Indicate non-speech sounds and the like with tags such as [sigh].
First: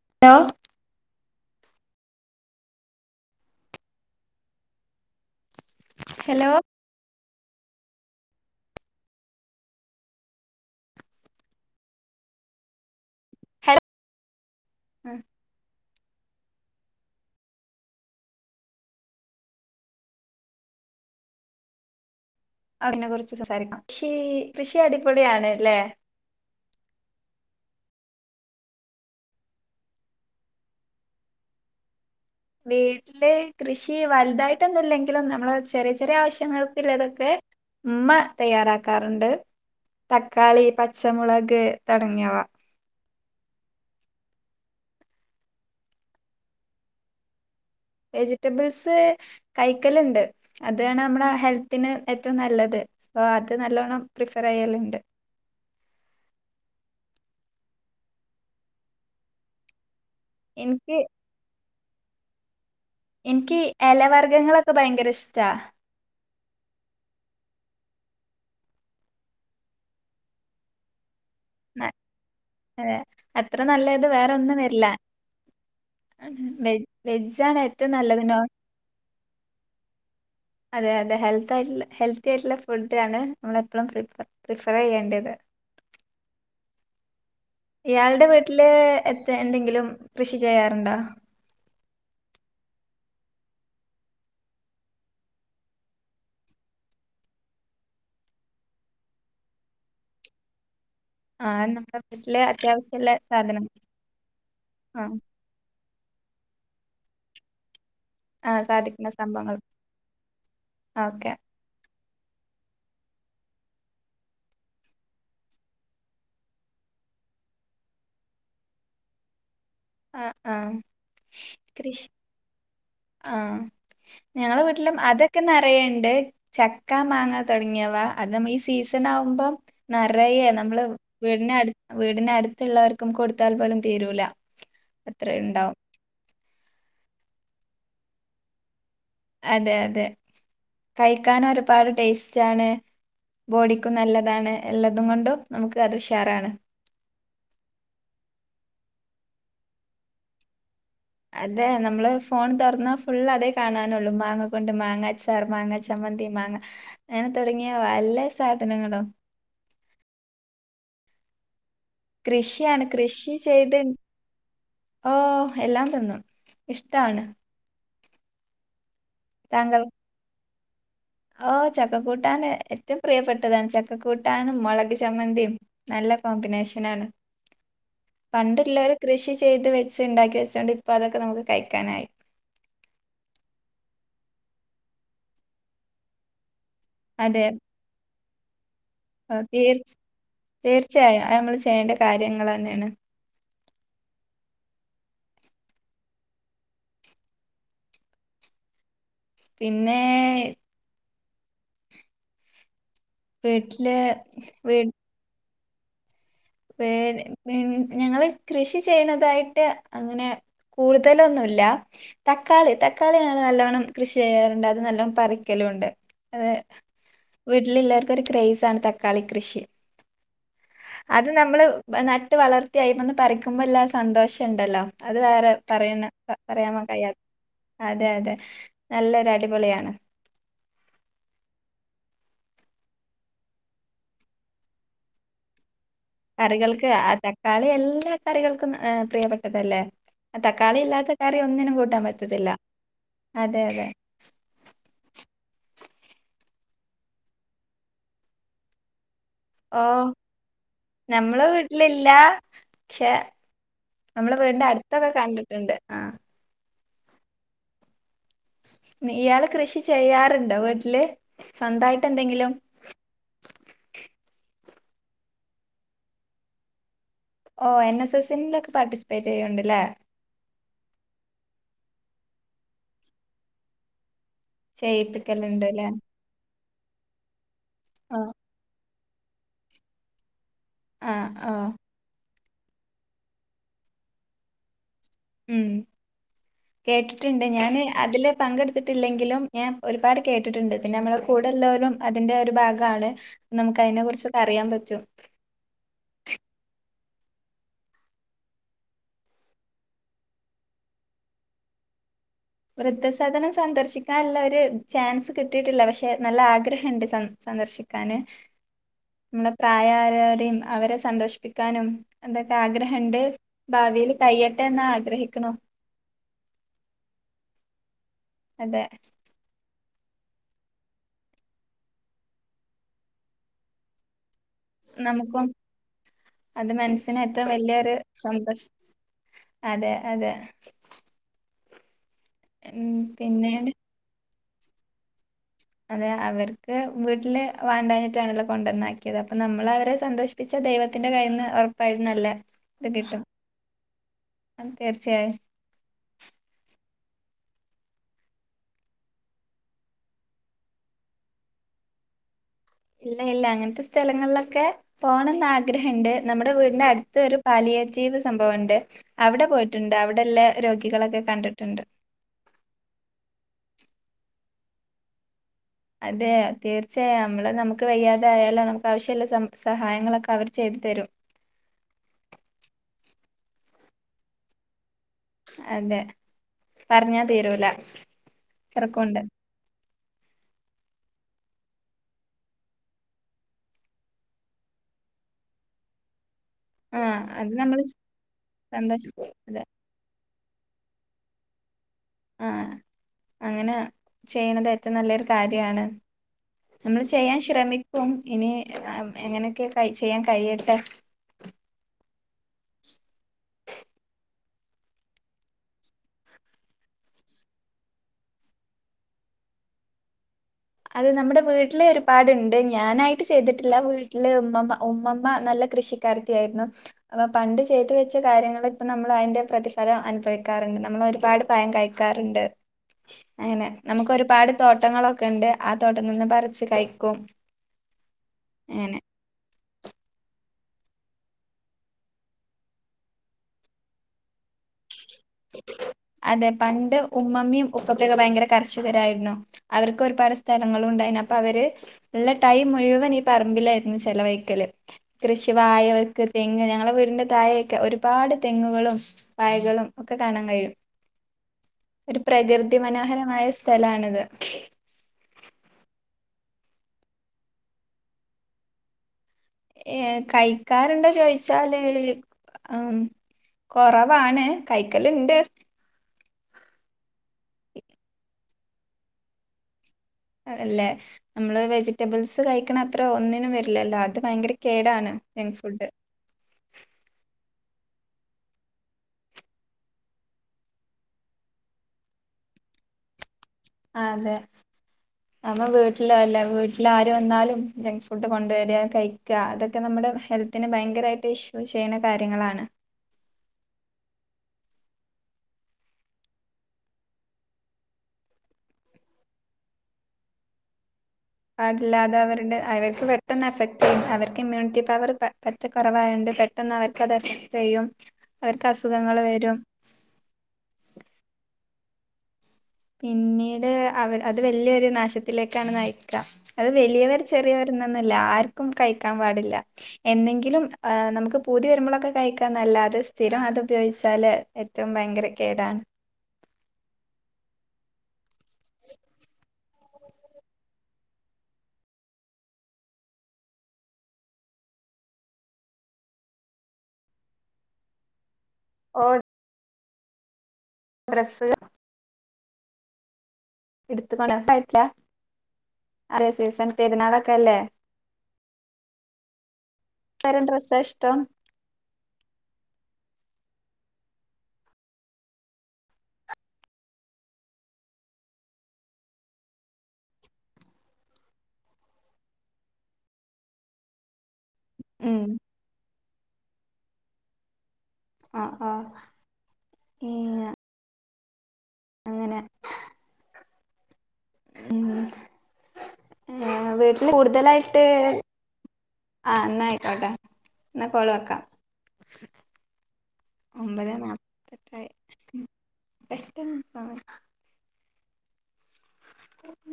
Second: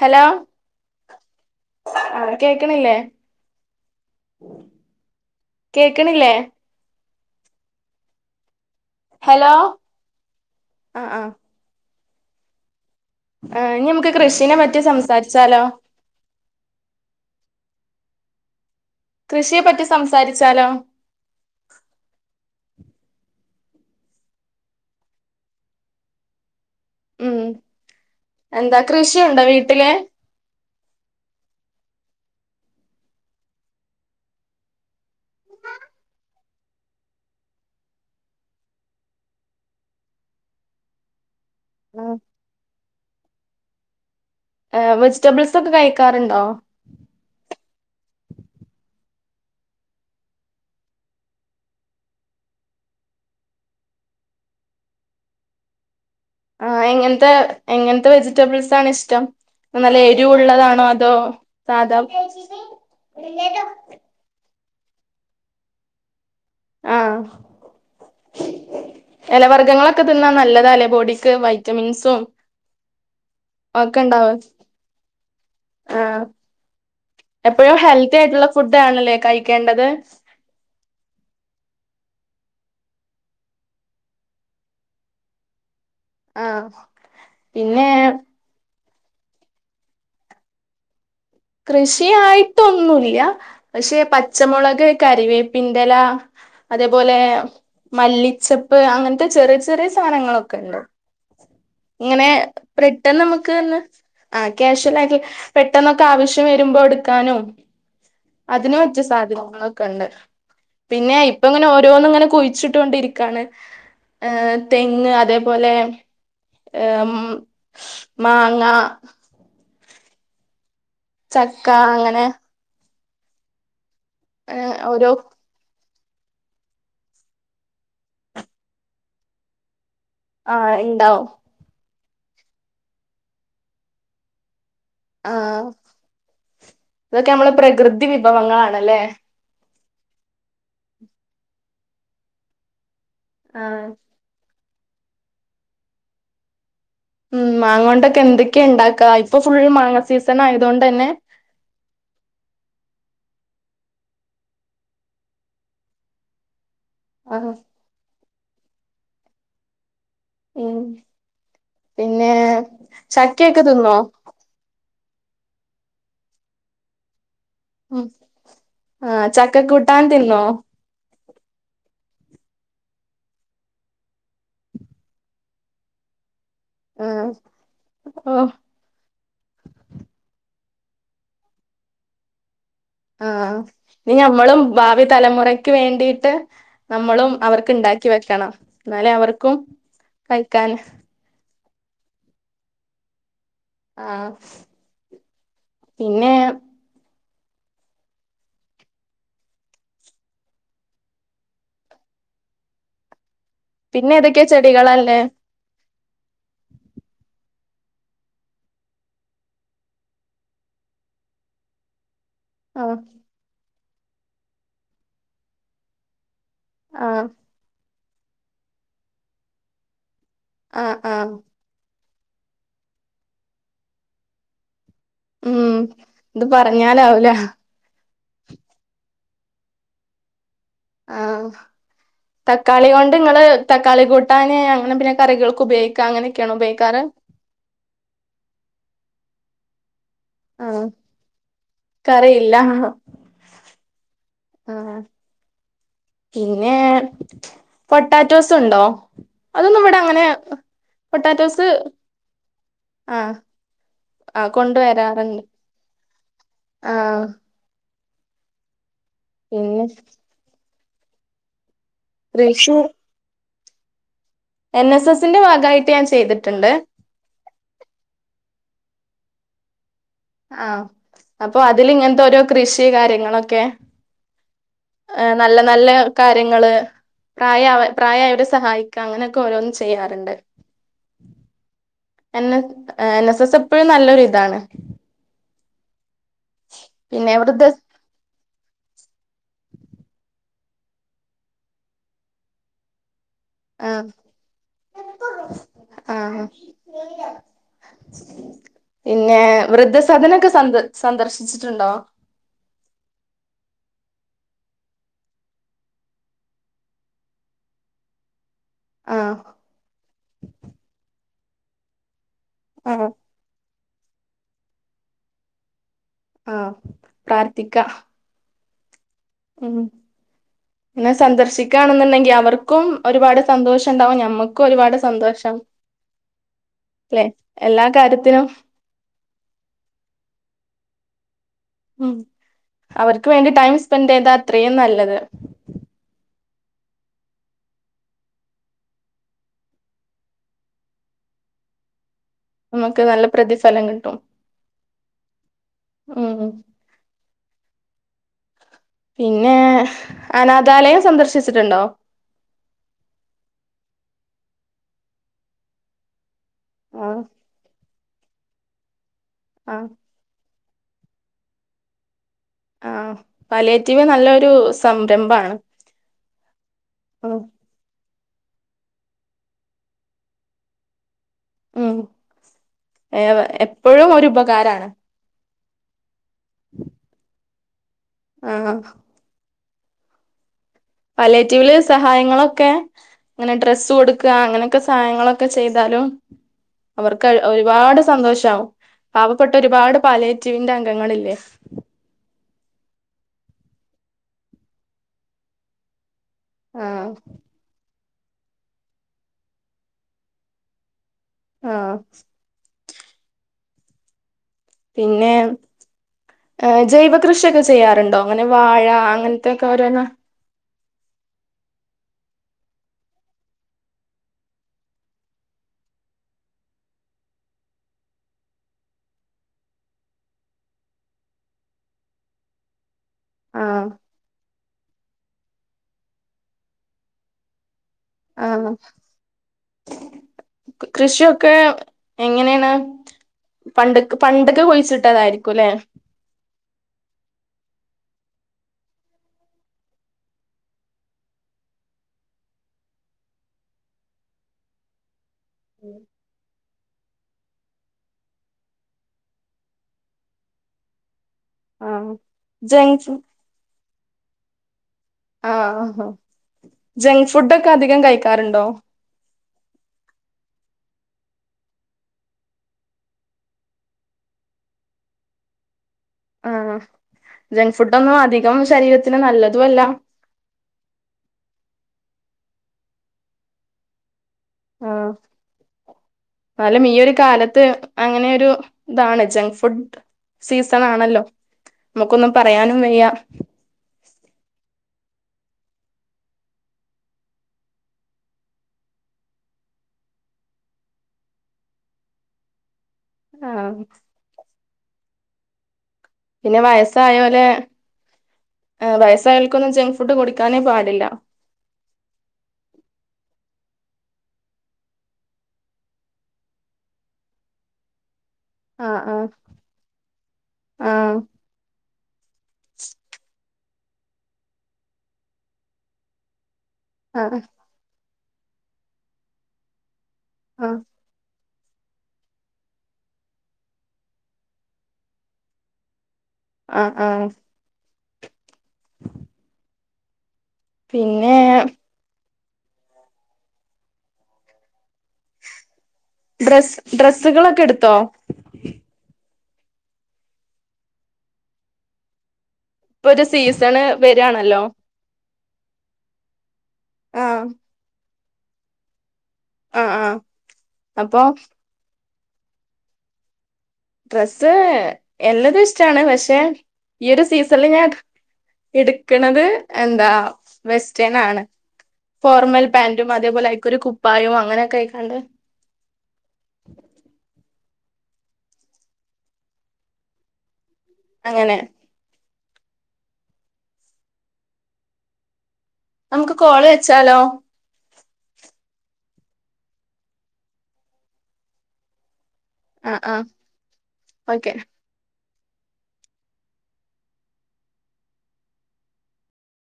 Hello ആഹ് കേക്ക്ണില്ലേ കേക്ക്ണില്ലേ ഹലോ ഹലോ ആഹ് ആഹ് ആഹ് ഹലോ ഇഞ്ഞമ്മക്ക് കൃഷിനെ പറ്റി സംസാരിച്ചാലോ കൃഷിയെ പറ്റി സംസാര്ച്ചാലോ അതിനെ കുർച്ച് സംസാരിക്കാം കൃഷി കൃഷി അടിപൊളിയാണ് ല്ലേ ഉം എന്താ കൃഷിയുണ്ടോ വീട്ടില് വീട്ട്ല് ല് കൃഷി വൽതായിട്ടൊന്നുല്ലെങ്കിലും നമ്മള് ചെറിയ ചെറിയ ആവശ്യങ്ങൾക്കിള്ളതൊക്കെ ഉമ്മ തയ്യാറാക്കാറുണ്ട് തക്കാളി പച്ചമുളക് തൊടങ്ങിയവ ഏഹ് വെജിറ്റബിൾസൊക്കെ കയിക്കാറുണ്ടോ വെജിറ്റബിൾസ് കൈക്കല്ണ്ട് അതാണ് നമ്മളെ ഹെൽത്തിന് ഏറ്റവും നല്ലത് സൊ അത് നല്ലോണം പ്രിഫറെയ്യലുണ്ട് ആഹ് എങ്ങൻത്തെ എങ്ങൻത്തെ വെജിറ്റബിൾസാണിഷ്ടം നല്ല എരിവുള്ളതാണോ എനിക്ക് അതോ സാധാ എനിക്കി എലവർഗങ്ങളൊക്കെ ഭയങ്കര ഇഷ്ടാ ആഹ് എലവർഗ്ഗങ്ങളൊക്കെ തിന്നാ നല്ലതാല്ലേ ബോഡിക്ക് വൈയ് ആഹ് ഏഹ് അത്ര ഒക്കെ നല്ലത് ഉണ്ടാവും വേറൊന്നും വരില്ല ആ വെജ വെജാണ് ഏറ്റവും നല്ലത് നോ ഇതാണല്ലേ കയിക്കേണ്ടത് അതെയതെ ഹെൽത്ത് ആയിട്ടു ഹെൽത്തിയായിട്ടുള്ള ഫുഡാണ് നമ്മളെപ്പോഴും പ്രി പ്രിഫർയ്യേണ്ടത് ആഹ് ഇയാൾടെ വീട്ടില് എ എന്തെങ്കിലും കൃഷി ചെയ്യാറുണ്ടോ കൃഷിയായിട്ടൊന്നുല്ല പഷെ പച്ചമുളക് കരിവേപ്പിന്റെല അതേപോലെ മല്ലിച്ചെപ്പ് അങ്ങൻത്തെ ചെറിയ ചെറിയ സാധനങ്ങളൊക്കെണ്ട് ആ നമ്മുടെ ഇങ്ങനെ വീട്ടില് അത്യാവശ്യമുള്ള പ്രിട്ടൺ നമുക്ക് സാധനം ഒന്ന് ആ ആ ക്യാഷലായിട്ട പെട്ടെന്നൊക്കെ ആവശ്യം വരുമ്പോ എടുക്കാനും ആ അതിന് പറ്റിയ സാധിക്കുന്ന സംഭവങ്ങൾ സാധനങ്ങളൊക്കെണ്ട് പിന്നെ ഓക്കെ ഇപ്പ ഇങ്ങനെ ഓരോന്നും ഇങ്ങനെ കുയിച്ചിട്ട ട്ടൊണ്ടിരിക്കാണ് ഏഹ് തെങ്ങ് അതേപോലെ ഏഹ് ഉം മാങ്ങ ആഹ് ആഹ് ചക്ക അങ്ങനെ ആഹ് ഞങ്ങള വീട്ട്ലും ഓരോ അതെക് ഒക്കെ നെറയെ ഇണ്ട് ചക്ക മാങ്ങ തൊടങ്ങിയവ അത് അമ്മക്ക് ഈ സീസൺ ആവുമ്പം നറയേ ആ നമ്മള് ഇണ്ടാവും വീടിനട്ത്ത് വീടിന് അട്ത്ത് ഇള്ളോർക്കും കൊടുത്താൽ പോലും തീരൂല ആ അത്രുണ്ടാവും ഇതൊക്കെ ഞമ്മളെ പ്രകൃതി വിഭവങ്ങളാണല്ലേ അതെ അതെ കയിക്കാന് ഒരുപാട് ടേസ്റ്റാണ് ആഹ് ബോഡിക്കും നല്ലതാണ് എല്ലതും കൊണ്ടും നമുക്ക് അത് ഉഷാറാണ് ഉം മാങ്ങാേണ്ടൊക്കെ എന്തൊക്കെ ഇണ്ടാക്കാ ഇപ്പൊ ഫുള്ള് മാങ്ങ സീസണായതോണ്ടെന്നെ അതെ നമ്മള് ഫോണ് തൊറന്നാ ഫുള്ള് അതെ കാണാനാെള്ളൂ മാങ്ങ കൊണ്ട് മാങ്ങഅച് ച്ചാർ മാങ്ങ ചമ്മന്തി മാങ്ങ എങ്ങനെ ആഹ് തൊടങ്ങിയ പലെ സാധനങ്ങളും ഉം പിന്നെ കൃഷിയാണ് ചക്കയൊക്കെ തിന്നോ ഓഹ് എല്ലാംതിന്നും ഇഷ്ടാണ് ഉം ആഹ് ചക്കകൂട്ടാൻ തിന്നോ ഓഹ് ചക്കക്കൂട്ടാന് ഏറ്റവും പ്രിയപ്പെട്ടതാണ് ചക്ക കൂട്ടാനും മൊളക് ചമ്മന്തിം നല്ല കോമ്പിനേഷനാണ് ആഹ് ഓഹ് പണ്ടു ഇള്ളോര് കൃഷി ചെയ്ത് വെച്ച് ഇണ്ടാക്കി വെച്ചോണ്ട് ഇപ്പൊ അതൊക്കെ നമുക്ക് കഴിക്കാനായി ആഹ് ഇനി ഞമ്മളും ഭാവി തലമുറക്ക് വേണ്ടീട്ട് നമ്മളും അവർക്ക് ഇണ്ടാ ക്കി വെക്കണം എന്നാലേ ഓഹ് അവർക്കും തീർച്ച് കഴിക്കാൻ തീർച്ചയായും അത് നമ്മള് ചെയ്യേണ്ട കാര്യങ്ങളെന്നേണ് ആഹ് പിന്നെ പിന്നെ വീട്ടില് പിന്നെ ഏതൊക്കെ ചെടികളാ ഇള്ളേ പേന് പിൻ ഞങ്ങള് കൃഷി ചെയ്യ്ണതായിട്ട് അങ്ങനെ കൂട്തലൊന്നും ഇല്ല തക്കാളി ആഹ് തക്കാളി ഞങ്ങള് നല്ലോണ്ണം കൃഷി ചെയ്യാറുണ്ട് അത് നല്ലം പറിക്കലും ഇണ്ട് അത് ആഹ് വീട്ടില് എല്ലാർക്കും ഒരു ക്രൈസാണ് തക്കാളി കൃഷി ആഹ് അത് ആഹ് നമ്മള് നട്ട് വളർത്തി അയ്മന്ന് പറിക്കുമ്പൊ ഇള്ള ആ സന്തോഷം ഇണ്ടല്ലോ അത് വേറെ ഉം പറയ്ണ പ ഇത് പറയാനൊന്നും കയിയാ പറഞ്ഞാലാവൂല അതെ അതെ നല്ലൊരു അടിപൊളിയാണ് ആഹ് തക്കാളി കൊണ്ട് ഇങ്ങള് തക്കാളി കൂട്ടാന് അങ്ങനെ പിന്നെ കറികൾക്ക് ഉപയോഗി കറികൾക്ക് ആഹ് തക്കാളി എല്ലാ കറികൾക്കും ഹ് പ്രിയപ്പെട്ടതെല്ലേ ആഹ് തക്കാളി ഇല്ലാത്ത കറി ഒന്നിനും കൂട്ടാംപറ്റത്തില്ല കറിയില്ല അതെ അതെ ആഹ് പിന്നെ പൊട്ടാറ്റോസ് ഇണ്ടോ ഓഹ് നഞമ്മളെ വീട്ട്ലില്ല പക്ഷെ ആഹ് നമ്മളെ ആഹ് വീടിന്റ അട്ത്തൊക്കെ കൊണ്ടുവരാറുണ്ട് കണ്ട്ട്ട്ണ്ട് ആഹ് ആഹ് ഇയാള് കൃഷി പിന്നെ ചെയ്യാറ്ണ്ടോ വീട്ടില് സ്വന്തായിട്ട് എന്തെങ്കിലും കൃഷി എൻ എസ് എസിന്റെ ഭാഗായിട്ട് ഞാൻ ചെയ്ത്ട്ട്ണ്ട് ഓഹ് എൻ എസ് എസ്സിന്റെ ഒക്കെ പാർട്ടിസിപ്പേറ്റ് ചെയ്യുന്നുണ്ട്ല്ലേ ആഹ് അപ്പൊ അതില് ഇങ്ങൻത്തെ ഓരോ കൃഷി കാര്യങ്ങളൊക്കെ ഏഹ് നല്ല ചെയ്യിപ്പിക്കലുണ്ട് അല്ലേ നല്ലത് കാര്യങ്ങള് പ്രായാവ ആ പ്രായായവരെ സഹായിക്കുക അങ്ങനെയൊക്കെ ഓരോന്നും ചെയ്യാറുണ്ട് ആഹ് ആഹ് എന്ന് എ എന്നെസ്സെസ്സ് ഇപ്പഴും നല്ലൊരുതാണ് ഉം പിന്നെ കേട്ടിട്ട്ണ്ട് വൃദ്ധ ഞാന് അതില് പങ്കെടുത്തിട്ടില്ലെങ്കിലും ഞാൻ ഒരുപാട് കേട്ടിട്ട്ണ്ട് പിന്നെ ഞമ്മളെ കൂടെല്ലോലും അതിന്റെ ഒരു ഭാഗാണ് നമുക്ക് അതിനെ കുറിച്ചൊക്കെ അറിയാൻ പറ്റും ആഹ് പിന്നെ വൃദ്ധസദനൊക്കെ സന്ദർ സന്ദർശിച്ചിട്ടുണ്ടോ വൃദ്ധസധനം സന്ദർശിക്കാള്ള ഒരു ചാൻസ് കിട്ടിട്ടില്ല പക്ഷെ നല്ല ആഗ്രഹണ്ട് സ സന്ദർശിക്കാന് ആ പിന്നെ പ്രായാരോരം അവരെ സന്തോഷിപ്പിക്കാനും ഇതൊക്കെ ആ ആഗ്രഹണ്ട് ഭാവില് കയ്യട്ടെന്ന് ആഗ്രഹിക്ക്ണു ആഹ് പ്രാർത്തിക്ക ന്ന്ട്ട് ഉം ഇങ്ങെ സന്ദർശിക്കാണെന്ന്ണ്ടെങ്കി അവർക്കും ഒരുപാട് സന്തോഷം ണ്ടാവും ഞമ്മ നമക്കും അത് മനസ്സിന് അല്ലെ ഏറ്റവും എല്ലാ വല്ല്യൊരു കാര്യത്തിനും സന്തോഷം അതെ അതെ ഉം ഉം അവർക്ക് വേണ്ടി പിന്നീട് ടൈം സ്പെൻഡെയ്താ അത്രീം നല്ലത് അതെ അവർക്ക് വീട്ടില് വാണ്ടാഞ്ഞിട്ടാണല്ലോ കൊണ്ടന്നാക്കിയത് അപ്പൊ നമ്മളവരെ സന്തോഷി പ്പിച്ച ദൈവത്തിന്റെ കയ്യ്ന്ന് ഒറപ്പായും നല്ലെ നമ്മക്ക് നല്ല പ്രതിഫലം കിട്ടും അത് തീർച്ചയായും ഉം പിന്നെ അനാഥാലയം സന്ദർശിച്ചിട്ടുണ്ടോ ഇല്ല ഇല്ല അങ്ങൻത്തെ സ്ഥലങ്ങളിലൊക്കെ പോണംന്ന് ആഗ്രഹണ്ട് നമ്മുടെ വീടിന്റെ ആ അട്ത്ത് ഒരു പാലിയേറ്റീവ് സംഭവണ്ട് അവടെ ആ പോയിട്ടുണ്ട് അവ ടെല്ലെ രോഗികളൊക്കെ കണ്ടിട്ട്ണ്ട് ആഹ് പാലിയേറ്റീവ് നല്ലൊരു സംരംമ്പാണ് അതെ തീർച്ചയായും നമ്മള് നമു ക്ക് വെയ്യാതായാലോ നമുക്ക് ആവശ്യള്ള സം സഹായങ്ങളൊക്കെ അവര് ചെയ്ത് തെരും ഉം എ എപ്പഴും ഒരു ഉപകാരാണ് അതെ പറഞ്ഞാ തീരൂല ആഹ് ത്രക്കുണ്ട് പാലിയേറ്റീവില് സഹായങ്ങളൊക്കെ ങ്ങനെ ഡ്രസ്സ് കൊടുക്ക അങ്ങനെക്കെ സഹായങ്ങളൊക്കെ ചെയ്താലും ആ അവർക്ക് അത് നമ്മള് ഒരുപാട് സന്തോഷാവും സന്തോഷിക്കും പാവപ്പെട്ട അതെ ഒരുപാട് പാലിയേറ്റീവിന്റെ അംഗങ്ങളില്ലേ ആഹ് അങ്ങനെ ചെയ്യ്ണത് ഏറ്റവും നല്ലൊരു കാര്യാണ് നമ്മള് ആഹ് ചെയ്യാൻ ശ്രമിക്കും ഇനി എങ്ങനെയൊക്കെ ചെയ്യാൻ കഴിയട്ടെ ആഹ് പിന്നെ ജൈവ കൃഷിയൊക്കെ ചെയ്യാറുണ്ടോ അങ്ങനെ വാഴ അങ്ങൻത്തെക്കെ ഓരോന്ന് അത് നമ്മുടെ വീട്ടില് ഒരുപാടുണ്ട് ഞാനായിട്ട് ചെയ്തിട്ടില്ല വീട്ടില് ഉമ്മമ്മ ഉമ്മമ്മ നല്ല കൃഷി കാരത്തി ആയിരുന്നു അപ്പൊ പണ്ട് ചെയ്ത് വെച്ച കാര്യങ്ങള് പ്പ നമ്മള് അയ്ന്റെ പ്രതിഫലം അനുഭവിക്കാറ്ണ്ട് നമ്മള് ഒരുപാട് പയം കഴിക്കാറ്ണ്ട് അങ്ങനെ ആഹ് നമുക്ക് ഒരുപാട് തോട്ടങ്ങളൊക്കെണ്ട് ആ തോട്ടന്ന് പറിച്ച് കഴിക്കും ആന്നോ അങ്ങനെ കൃഷിയൊക്കെ എങ്ങനെണ് പണ്ടെക് പണ്ടെക്ക് കുഴിച്ചിട്ടതായിരിക്കും ല്ലെ. അതെ പണ്ട് ഉമ്മമ്മിം ഉപ്പപ്പൊക്കെ ഭയങ്കര കർഷകരായിര്ണു. അവർക്ക് ഒരുപാട് സ്ഥലങ്ങളൂണ്ടായ്ന് അപ്പവര് ഇള്ള ടൈം മുഴുവൻ ഈ പറമ്പിലായിരുന്നു ചെലവഴിക്കല്. കൃഷി വായ ഉം വെക്ക് തെങ്ങ് ഞങ്ങളുടെ വീടിന്റെ തായെയൊക്കെ ഒരുപാട് തെങ്ങുകളും വായകളും ഒക്കെ കാണാൻ കഴിയും. ആഹ് ഒരു പ്രകൃതി ജങ്ക്സ് മനോഹരമായ സ്ഥലാണിത്. ആഹ് ആഹ്. ജങ്ക് ഫുഡൊക്കെ അധികം കഴിക്കാറുണ്ടോ? ഏഹ് കഴിക്കാറുണ്ടോ ചോയിച്ചാല് ആം കൊറവാണ് കയിക്കല്ണ്ട്. ആഹ്. ജങ്ക് ഫുഡൊന്നും അധികം ശരീരത്തിന് നല്ലതു അല്ല. അതല്ലേ നമ്മള് വെജിറ്റബിൾസ് കഴിക്ക്ണ അത്ര ഒന്നിനും വരില്ലല്ലോ അത് ഭയങ്കര കേടാണ് ആഹ് ജങ്ക് ഫുഡ്. എന്നാലും ഈ ഒരു കാലത്ത് അങ്ങനെയൊരു ഇതാണ്. ജങ്ക് ഫുഡ് സീസണാണല്ലോ. നമുക്കൊന്നും പറയാനും വയ്യ. അതെ. [unintelligible] നമ്മ വീട്ടില് അല്ല വീട്ടിൽ ആര് വന്നാലും ജങ്ക് ഫുഡ് കൊണ്ടുവരാ കഴിക്കാ അതൊക്കെ നമ്മുടെ ഹെൽ ത്തിന് ഭയങ്കരായിട്ട് ഇഷ്യൂ ചെയ്യ്ണ കാര്യങ്ങളാണ്. ആഹ്. പിന്നെ വയസ്സായോലെ ഏഹ് വയസ്സായോൽക്കൊന്നും ജങ്ക് ഫുഡ് കൊട്ക്കാനേ പാടില്ല. പാടില്ലാ അതവരുടെ അവർക്ക് പെട്ടെന്ന് എഫക്ട് ചെയ്യും അവർക്ക് ഇമ്മ്യൂണിറ്റി പവർ പ പ റ്റ കൊറവായോണ്ട് പെട്ടെന്നവർക്കത് എഫക്ട് ചെയ്യും. അവർക്ക് അസുഖങ്ങൾ ആഹ്ആഹ് വരും ആഹ്. പിന്നീട് അവർ അത് വലിയൊരു നാശത്തിലേക്കാണ് നയിക്കാ. അത് വലിയവർ ആഹ് ചെറിയവർ എന്നൊന്നുംല്ല. ആർക്കും കഴിക്കാൻ പാടില്ല എന്നെങ്കിലും ആഹ് നമുക്ക് പൂതി വരുമ്പളൊക്കെ കഴിക്കാന്നല്ലാതെ സ്ഥിരം അത് ഉപയോഗിച്ചാൽ ഏറ്റവും ഭയങ്കര കേടാണ്. ആഹ് ആഹ് [unintelligible] പിന്നെ ഡ്രസ്സ് ഡ്രസ്സുകളൊക്കെ ഇട്ത്തോ? ഓഹ് ഇ ഡ്രസ്സ് [unintelligible] ഇപ്പൊര് സീസണ് എടുത്തുകൊണ്ട് വെരാണല്ലോ. രസായിട്ടില്ല അതേ സീസൺ ആഹ് പെരുന്നാളൊക്കല്ലേ. ആഹ് ആഹ് ത്തരം ഡ്രസ്സാ ഇഷ്ടം? അപ്പൊ ഡ്രസ്സ് എല്ലതും ഇഷ്ടാണ്. പക്ഷെ ഈ ഒരു സീസണില് ഞാൻ ഇട്ക്ക്ണത് എന്താ വെസ്റ്റേൺ ആണ്. ഫോർമൽ പാന്റും അതേപോലെ അയിക്കൊരു കുപ്പായോം അങ്ങനൊക്കയിക്കാണ്ട്. ഉം അഹ്ആഹ് ഈയ അങ്ങനെ. അങ്ങനെ. ഉം നമുക്ക് കോള് വീട്ടില് വെച്ചാലോ കൂടുതലായിട്ട് ആഹ് ഇന്നാ അയിക്കോട്ടെ. ഇന്നാ കോള് വെക്കാ. ആഹ് ആഹ് ഒമ്പതേ ഓക്കെ നാപ്പത്തെട്ടായി ഉം പെട്ടെന്ന് സമയം [inaudible]